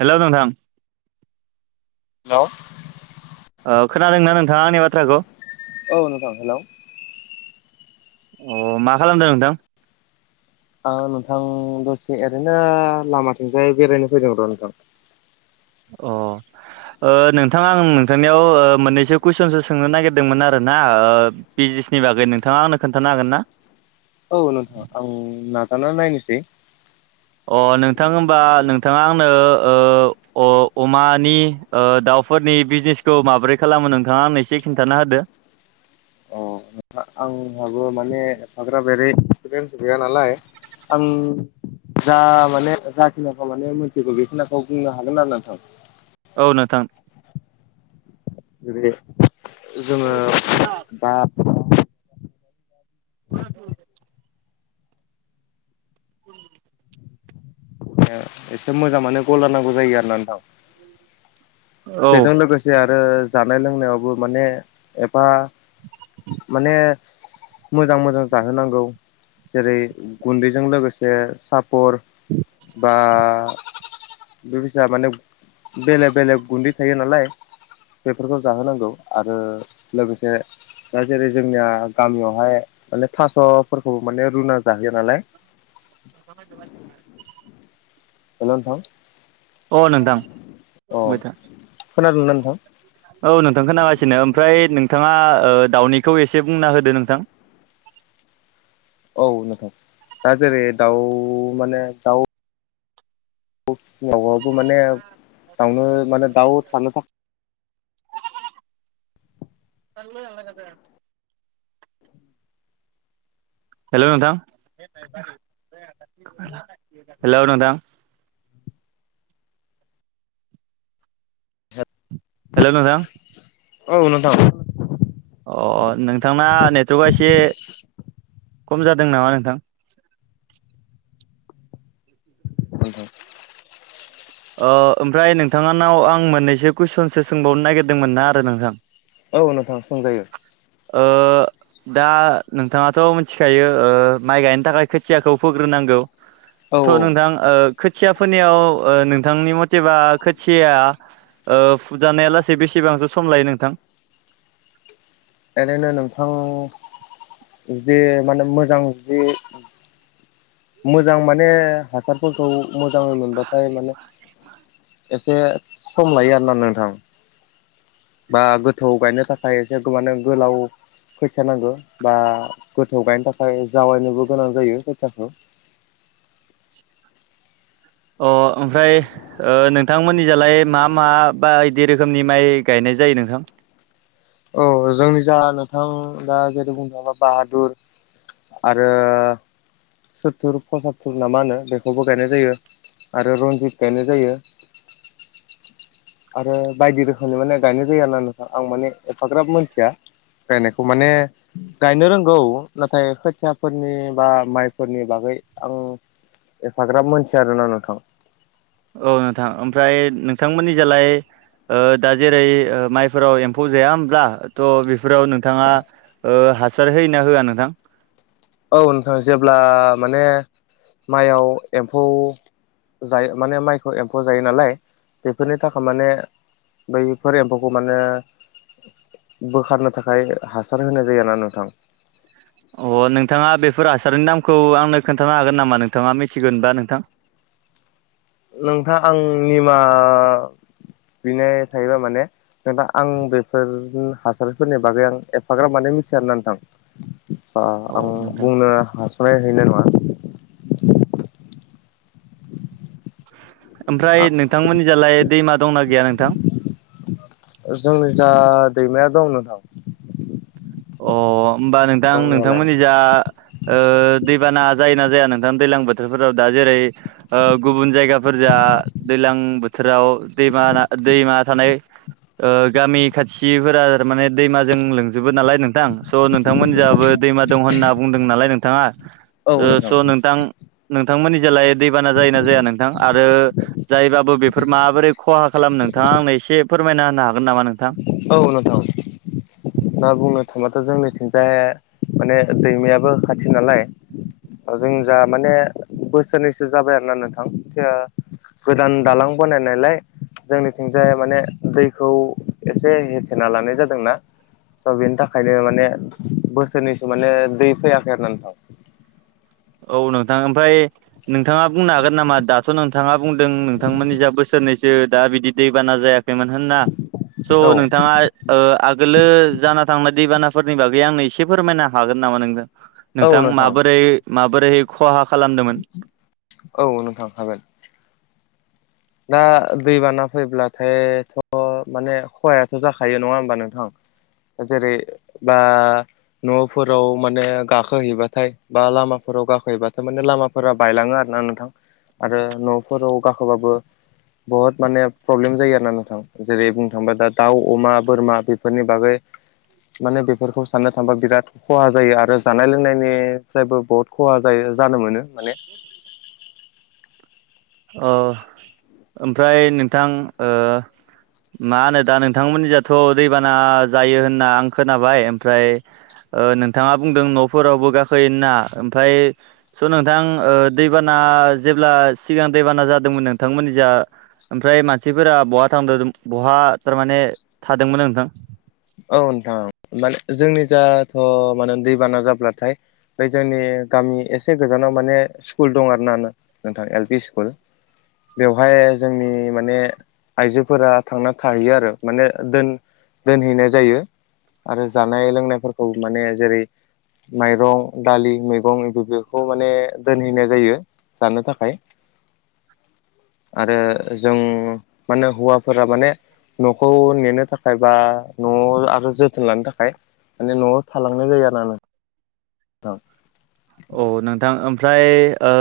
Hello नोंथां hello ओ खोनादोंना नोंथांङा आंनि बाथ्राखौ? औ नोंथां हेलौ अ मा खालामदों नोंथां? आ नोंथां दसे ओरैनो लामाथिंजाय बेरायनो फैदों र' नोंथां। अ ओ नोंथां आं नोंथांनियाव ओ मोननैसो कुइसनसो सोंनो नागिरदोंमोन आरोना ओ बिजनेसनि बागै नोंथांङा आंनो खोन्थानो हागोन ना? औ नोंथां आं नाजाना नायनिसै। अ नोंथां होमबा नोंथांङा आंनो ओ अ-अमानि ओ दाउफोरनि बिजनेसखौ माबोरै खालामो नोंथांङा आंनो एसे खिन्थाना होदो। अ आंहाबो माने हाग्राबेरै एक्सपिरियेन्स गैया नालाय आं जा माने जाखिनिखौ माने मिथिगौ बेखिनाखौ बुंनो हागोन आरो ना नोंथां। औ नोंथां [unintelligible] जोङो दा [unintelligible] [inaudible] एसे मोजां माने गलार नांगौ जायो आरोना नोंथां। औ बेजों लोगोसे आरो जानाय लोंनायावबो माने एफा माने मोजां मोजां जाहोनांगौ। जेरै गुन्दैजों लोगोसे साफ फर बा बे फिसा माने बेलेग बेलेग गुन्दै थायो नालाय बेफोरखौ जाहोनांगौ आरो लोगोसे दा जेरै जोंनिया गामियावहाय माने थास'फोरखौबो माने रुना जाहोयो नालाय [unintelligible] हेल नोंथां। अ नोंथां अ बुंबायथा। खोनादोंना नोंथां औ नोंथांखौ नांगासिनो। ओमफ्राय नोंथाङा दाउनिखौ एसे बुंना होदो नोंथां। औ नोंथां दा जेरै दाउ माने दाउ दाव फिसिनायावबो माने दाउनो माने दाउ थानो थाखाय [unintelligible] हेल' नोंथां हेल' नोंथां। [unintelligible] हेल' नोथां। औ नोंथां। अ नोंथांना नेटवर्कआ एसे खम जादों नामा नोंथां? नोंथां ओ ओमफ्राय नोंथांङानाव आं मोननैसो कुइसनसो सोंबावनो नागिरदोंमोन ना आरो नोंथां। औ नोंथां सोंजायो। ओ दा नोंथाङाथ' मिथिखायो ओ माइ गायनो थाखाय खोथियाखौ फोग्रोनांगौ। [inaudible] औ औ। नोंथां ओ खोथिया फोनायाव ओ नो नोंथांनि मथेबा खोथियाया फुजानाया लासै बेसेबांसो सम लायो नोंथां? ओरैनो नोंथां जे माने मोजां जुदि मोजां माने हासारफोरखौ मोजाङै मोनबाथाय माने एसे सम लायो आरोना नोंथां। बा गोथौ गायनो थाखाय एसे माने गोलाव खैथिया नांगौ। बा गोथौ गायनो थाखाय जावायनोबो गोनां जायो खैथियाखौ। अ ओमफ्राय नोंथांमोननिजालाय मा मा बा बिदि रोखोमनि माइ गायनाय जायो नोंथां? औ जोंनि जा नोंथां दा जेरै बुंनो बा बाहादुर आरो सुत्थुर पसातथुर ना मा होनो बेखौबो गायनाय जायो आरो रनजित गायनाय जायो। आरो बायदि रोखोमनि माने गायनाय जायो आरो नोंथां आं माने एफाग्राब मानथिया। बायनायखौ माने गायनो रोंगौ नाथाय खोथियाफोरनि बा माइफोरनि बागै आं एफाग्राब मोनथिया आरोना नोंथां। औ नोंथां। ओमफ्राय नोंथांमोननि जालाय दा जेरै माइफोराव एम्फौ जाया होनोमब्ला थ' बेफोराव नोंथाङा ओ हासार होया होआ नोंथां? औ नोंथां। जेब्ला माने माइयाव एम्फौ जायो माने माइखौ एम्फौया जायो नालाय बेफोरनि थाखाय माने बै फोर एम्फौखौ माने बोखारनो थाखाय हासार होनाय जायोना नोंथां अ नोंथाङा बेफोर हासारनि नामखौ आंनो खोन्थानो हागोन नामा नोंथाङा मिथिगोनबा नोंथां? नोंथाङा आं निमा बिनाय थायोबाय माने। नोंथां आं बेफोर हासारफोरनि बागै आं एफाग्राफ माने मिथिया आरोना नोंथां। औ आं नोंथां बुंनो हासनाय हैनाय नङा। ओमफ्राय नोंथांमोननि जालाय दैमा दंना गैया नोंथां। जोंनि जा दैमाया दं नोंथां अ होमबा नोंथां दंनायालाय नोंथांमोननि जा ओ दैबाना जायोना जाया नोंथां दैज्लां बोथोराव दा जेरै ओ गुबुन जायगाफोरजा दैलां बोथोराव दैमा दैमा थानाय ओ गामि खाथिफोरा माने दैमाजों लोंजोबो नालाय नों नोंथां स' नोंथांमोन जाहाबो दैमा दं होनना बुंदों नालाय नोंथाङा औ स' नोंथां नोंथांमोननि जालाय दैबाना जायोना जाया नोंथां आरो जायबाबो बेफोर माबोरै खहा खालाम नोंथाङा आंनो एसे फोरमायना होनो हागोन नामा नोंथां। औनोंथां। ना बुंनो थाङबाथ' जोंनिथिंजाय माने दैमायाबो खाथि नालाय जों जा माने बोसोरनैसो जाबाय आरोना नोंथां। गोदान दालां बानायनायलाय जोंनिथिंजाय माने दैखौ एसे हथेना लानाय जादोंना स' बिनि थाखायनो माने बोसोरनैसो माने दै फैयाखै आरो ना नोंथां। औ नोंथां ओमफ्राय नोंथाङा बुंनो हागोन नामा दाथ' नोंथाङा बुंदों नोंथांमोननि जा बोसोरनै दा बिदि दैबाना जायाखैमोन होनना स' औ नोंथाङा ओ आगोलो जाना थांनाय दैबानाफोरनि बागै आंनो एसे फोरमायनो हागोन नामा नोंजों नोंथां माबोरै माबोरै खहा खालामदोंमोन औ नोंथां हागोन। दा दैबाना फैब्लाथायथ' माने खहायाथ' जाखायो नङा होमबा नोंथां। जेरै बा न'फोराव माने गाखोहैबाथाय बा लामाफोराव गाखोहैबाथाय माने लामा फोरा बायलाङो आरो ना नोंथां आरो न'फोराव गाखोबाबो बहुद माने प्रब्लेम जायो आर ना नोंथां जेरै बुंनो थांबा दा दाउ अमा बोरमा बेफोरनि बागै माने बेफोरखौ साननो थांबा बिराद खहा जायो आरो जानाय लोंनायनिफ्रायबो बहुत खहा जायो जानो मोनो माने अ ओमफ्राय नोंथां ओ मा होनो दा नोंथांमोननि जाथ' दैबाना जायो होनना आं खोनाबाय ओमफ्राय नोंथाङा बुंदों न'फोरावबो गाखोयोना ओमफ्राय स' नोंथां ओ दैबाना जेब्ला सिगां दैबाना जादोंमोन नोंथांमोननि जा ओमफ्राय मानसिफोरा बहा थांदों बहा थारमाने थादोंमोन नोंथां। औ नोंथां माने जोंनि जाथ' माने दैबाना जाब्लाथाय जोंनि गामि एसे गोजानाव माने स्कुल दं आरोना नोंथां एल पि स्कुल बेवहाय जोंनि माने आइजोफोरा थांना थाहैयो आरो माने दोनहैनाय जायो आरो जानाय लोंनायफोरखौ माने जेरै माइरं दालि मैगं बे बेखौ माने दोनहैनाय जायो जानो थाखाय आरो जों माने हौवाफोरा माने न'खौ नेनो थाखाय बा न'आव आरो जोथोन लानो थाखाय माने न'आव थालांनाय जायो आरो ना औ औ नोंथां ओमफ्राय ओ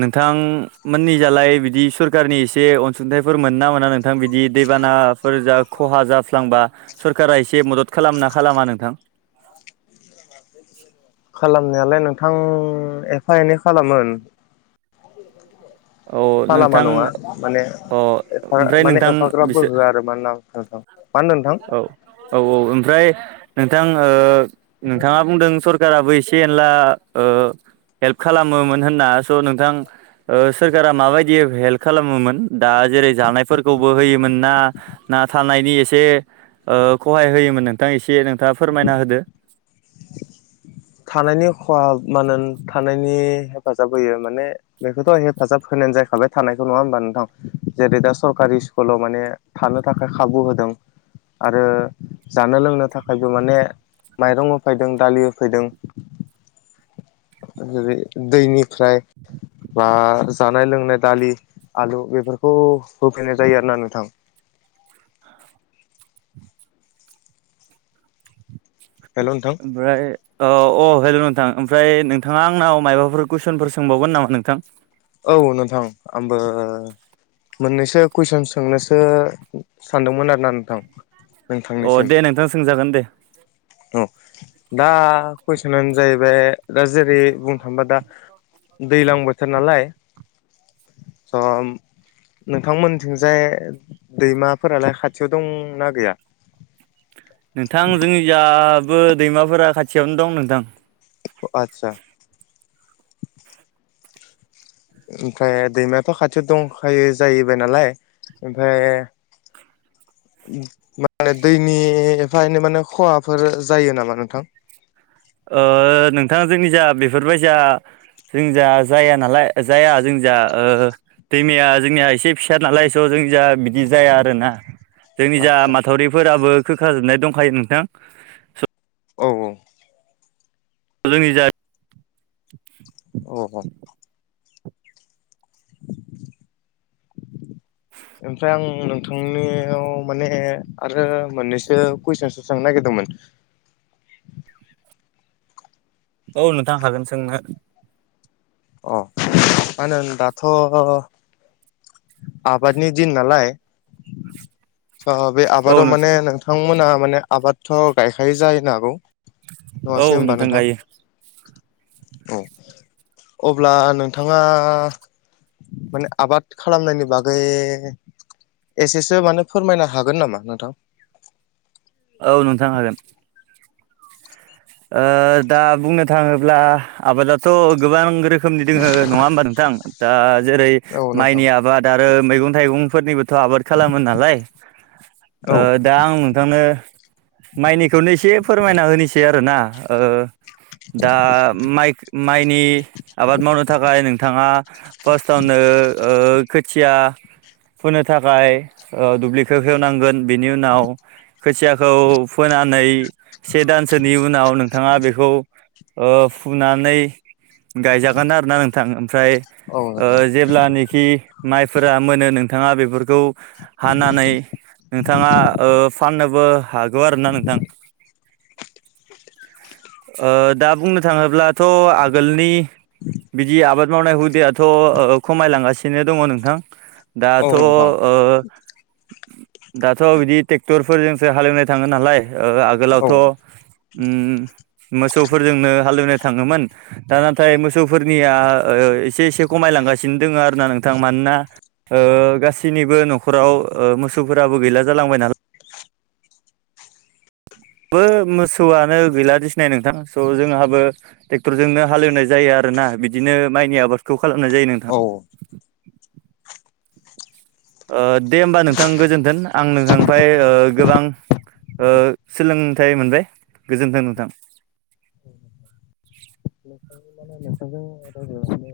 नोंथांमोननिजालाय बिदि सरखारारनि एसे अनसुंथाइफोर मोन ना मोना नोंथ नोंथां बिदि दैबानाफोर जा खहा जाफ्लांबा सरकारा एसे मदद खालामना खालामा नोंथां। खालामनायालाय नोंथां एफा एनै खालामोन [unintelligible] खालामा नोंथां नङा माने अ एफा ओमफ्राय माने नोंथां एफाग्राब बिसोर बो होआ आरो [unintelligible] मा होनदों नोंथां औ औ औ ओमफ्राय नोंथां ओ नोंथाङा बुंदों सर काराबो एसे एनला ओ हेल्प खालामोमोन होनना स' नोंथां ओ सोरखारा माबायदि हेल्प खालामोमोन दा जेरै जानाय फोरखौबो होयोमोन ना ना थानायनि एसे खहाय होयोमोन नोंथां एसे नोंथाङा फोरमायना होदो। थानायनि खहा मान थानायनि हेफाजाब होयो माने बेखोथ' हेफाजाब होनायानो जायैखाबाय थानायखौ नङा होमबा नोंथां जेरै दा सरकारि स्कुलाव माने थानो थाखाय खाबु होदों आरो जानो लोंनो थाखायबो माने माइरं होफायदों दालि होफैदों। जेरै दैनिफ्राय बा जानाय लोंनाय दालि आलु बेफोरखौ होफैनाय जायो आरोना नोंथां। हेलौ नोंथां ओमफ्राय औ अ हेल' नोंथां ओमफ्राय नोंथाङा आंनाव माबाफोर कुइसनफोर सोंबावगोन नामा नोंथां। औ नोंथां आंबो। मोननैसो कुइसन सोंनोसो सानदोंमोन आरो ना नोंथां। अ नोंथांनिसिम दे नोंथां सोंजागोन दे औ दा कुइसनानो जाहैबाय दा जेरै बुंनो थांबा दा दैज्लां बोथोर नालाय ओ नोंथांमोनथिंजाय दैमाफोरालाय खाथियाव दंना गैया नोंथां जोंनि जाबो दैमाफोरा खाथियावनो दं नोंथां। आतसा ओमफ्राय दैमायाथ' खाथियाव दंखायो जाहैबाय नालाय ओमफ्राय माने दैनि एफा एनै माने खहाफोर जायो नामा नोंथां। ओ नोंथां जोंनि जा बेफोरबायसा जोंनिजा जाया नालाय जाया जोंनिजाओ दैमाया जोंनिया एसे फिसा नालाय स' जों जा बिदि जाया आरोना जोंनि जा आदसा माथावरिफोराबो खोखाजोबनाय दंखायो नोंथां। स' औ औ जोंनि जाय अह [unintelligible] ओमफ्राय आं नोंथांनियाव माने आरो मोननैसो कुइसनसो सोंनो नागिरदोंमोन। औ नोंथां हागोन सोंनो। अ मा होनो दाथ' आबादनि दिन नालाय स बे औ आबादाव माने नोंथां नोंथ थांमोना माने आबादथ' गायखायो जायनो हागौ। औ नङासै होमबा नोंथां गायो औ अब्ला नोंथाङा माने आबाद। खालामनायनि बागै एसेसो माने फोरमायनो हागोन नामा नोंथां। औ नोंथां हागोन। ओ दा बुंनो थाङोब्ला आबादाथ' गोबां रोखोम। रोखोमनि दोङो नङा होमबा नोंथां दा जेरै औ नोंथां माइनि आबाद। द आरो मैगं थाइगंफोरनिबोथ' आबाद। खालामो नालाय औ ओ दा आं नोंथांनो। माइनिखौनो एसे फोरमायना होनोसै आरोना दा माइ माइनि आबाद मावनो थाखाय नोंथाङा। फार्स्टआवनो ओ खोथिया फोनो थाखाय ओ दुब्लिखो हेवनांगोन बेनि उनाव खोथियाखौ फोनानै से दान सो उनाव नोंथाङा बेखौ ओ फुनानै गायजागोन आरोना नोंथां। ओमफ्राय औ नोंथां जेब्लानखि माइफोरा मोनो नोंथाङा बेफोर खौ हानानै नोंथाङा ओ फाननोबो हागौ आरोना नोंथां। ओ दा बुंनो थाङोब्लाथ' आगोलनि बिदि आबाद मावनाय हुदायाथ' ओ खमायलांगासिनो दङ नोंथां। औ दाथ' ओ नोंथां दाथ' बिदि ट्रेक्टरफोरजोंसो हालेवनाय थाङो नालाय ओ औ आगोलावथ' उम मोसौफोरजोंनो हालेवनो थाङोमोन दा नाथाय मोसौफोरनिया ओ एसे एसे खमायलांगासिनो दङ आरोना नोंथां मानोना ओ गासैनिबो न'खराव ओ मोसौफोराबो गैला जालांबाय नालाय बो मोसौआनो गैलादि सिनाय नोंथां स' जोंहाबो ट्रेक्टरजोंनो हालेवनाय जायो आरो ना बिदिनो माइनि आबादखौ खालामनाय जायो नों औ ओ दे होमबा नोंथां गोजोन्थों आं नोंथांनिफ्रा ओ गोबां ओ सोलोंथाइ मोनबाय गोजोन्थों नोंथां। नोंथांजों माने नोंथांजों रायज्लायना